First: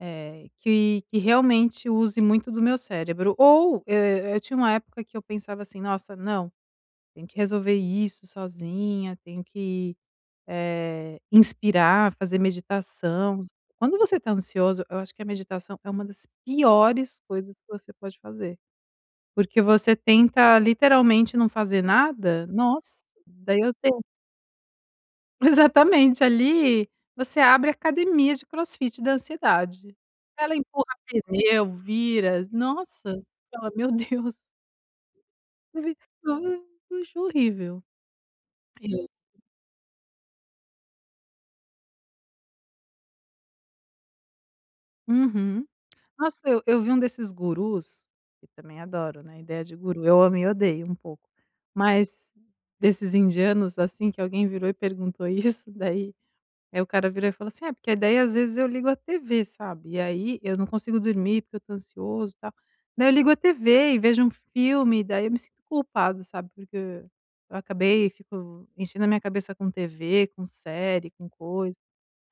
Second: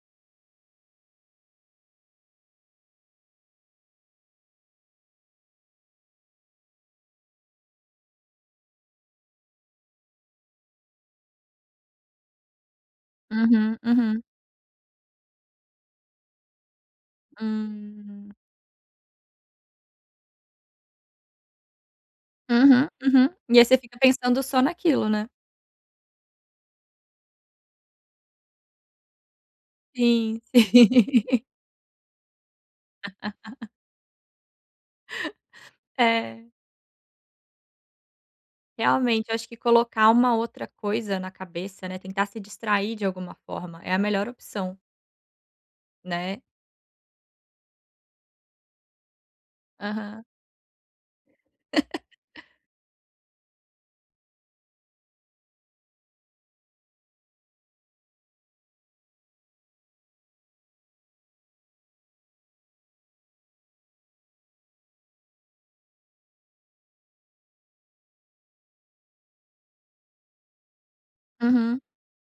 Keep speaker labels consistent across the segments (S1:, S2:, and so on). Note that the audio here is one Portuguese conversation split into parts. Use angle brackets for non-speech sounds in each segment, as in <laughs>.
S1: É, que que realmente use muito do meu cérebro, ou, eh eh, tinha uma época que eu pensava assim: "Nossa, não! Tenho que resolver isso sozinha, tenho que, eh, inspirar, fazer meditação".
S2: Uhum,
S1: Quando você
S2: uhum.
S1: tá ansioso, eu acho que a meditação é uma das piores coisas que você pode
S2: Hum.
S1: fazer. Porque você tenta literalmente não fazer nada,
S2: Uhum,
S1: nossa!
S2: uhum. E
S1: Daí,
S2: aí,
S1: eu
S2: você fica
S1: tenho
S2: pensando só naquilo, né?
S1: Exatamente ali, você abre a academia de crossfit da ansiedade.
S2: Sim.
S1: Ela empurra
S2: <laughs>
S1: pneu, vira, nossa! Você fala:
S2: <laughs>
S1: "Meu Deus!".
S2: É.
S1: <unintelligible> Acho horrível.
S2: Realmente, eu
S1: <unintelligible>
S2: acho que colocar uma outra coisa na cabeça, né. Tentar se distrair de alguma forma, é a melhor opção.
S1: Uhum.
S2: Né?
S1: Nossa, eu eu vi um desses gurus, e também adoro, né, a ideia de guru. Eu
S2: Aham.
S1: amo e odeio um pouco, mas
S2: <laughs>
S1: desses indianos assim, que alguém virou e perguntou: "Isso daí?". Aí o cara virou e falou assim: "É, porque daí, às vezes, eu ligo a tv, sabe, e aí eu não consigo dormir, porque eu tô ansioso e tal, daí eu ligo a tv e vejo um filme e daí eu me sinto culpado, sabe, porque acabei e fico enchendo a minha cabeça com tv, com série, com coisa".
S2: Uhum.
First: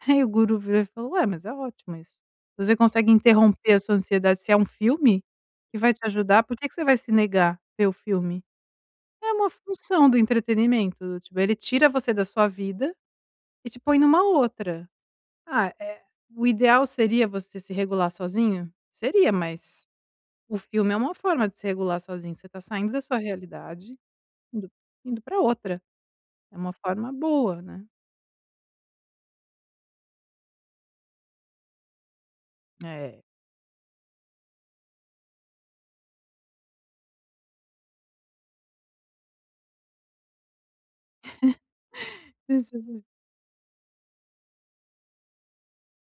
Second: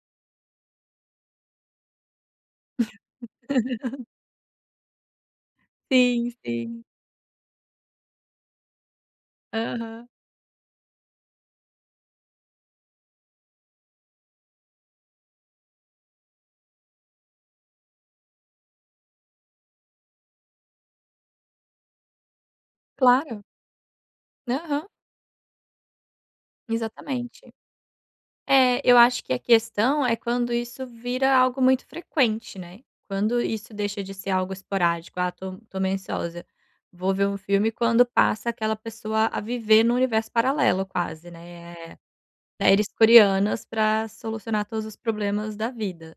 S1: Aí o guru virou e falo: "Ué, mas é ótimo isso". Você consegue interromper a sua
S2: <laughs>
S1: ansiedade, se é um filme que vai te
S2: Sim,
S1: ajudar por que que
S2: sim.
S1: você vai se negar ver o filme? É uma
S2: Aham.
S1: função do entretenimento, tipo, ele tira você da sua vida e te põe numa outra. Ah, eh, o ideal seria você se regular sozinho? Seria, mas o filme é uma forma de se regular sozinho, você tá saindo da sua
S2: Claro.
S1: realidade indo
S2: Aham.
S1: indo pra outra. É uma forma
S2: Exatamente.
S1: boa, né?
S2: É eu acho que a questão é quando isso vira algo muito frequente, né?
S1: É.
S2: Quando isso deixa de ser algo esporádico: "Ah, tô tô meio ansiosa, vou ver um filme". Quando passa aquela pessoa a viver num universo paralelo quase, né, eh eh,
S1: <chuckles>
S2: séries
S1: Preciso
S2: coreanas pra solucionar todos os problemas da vida.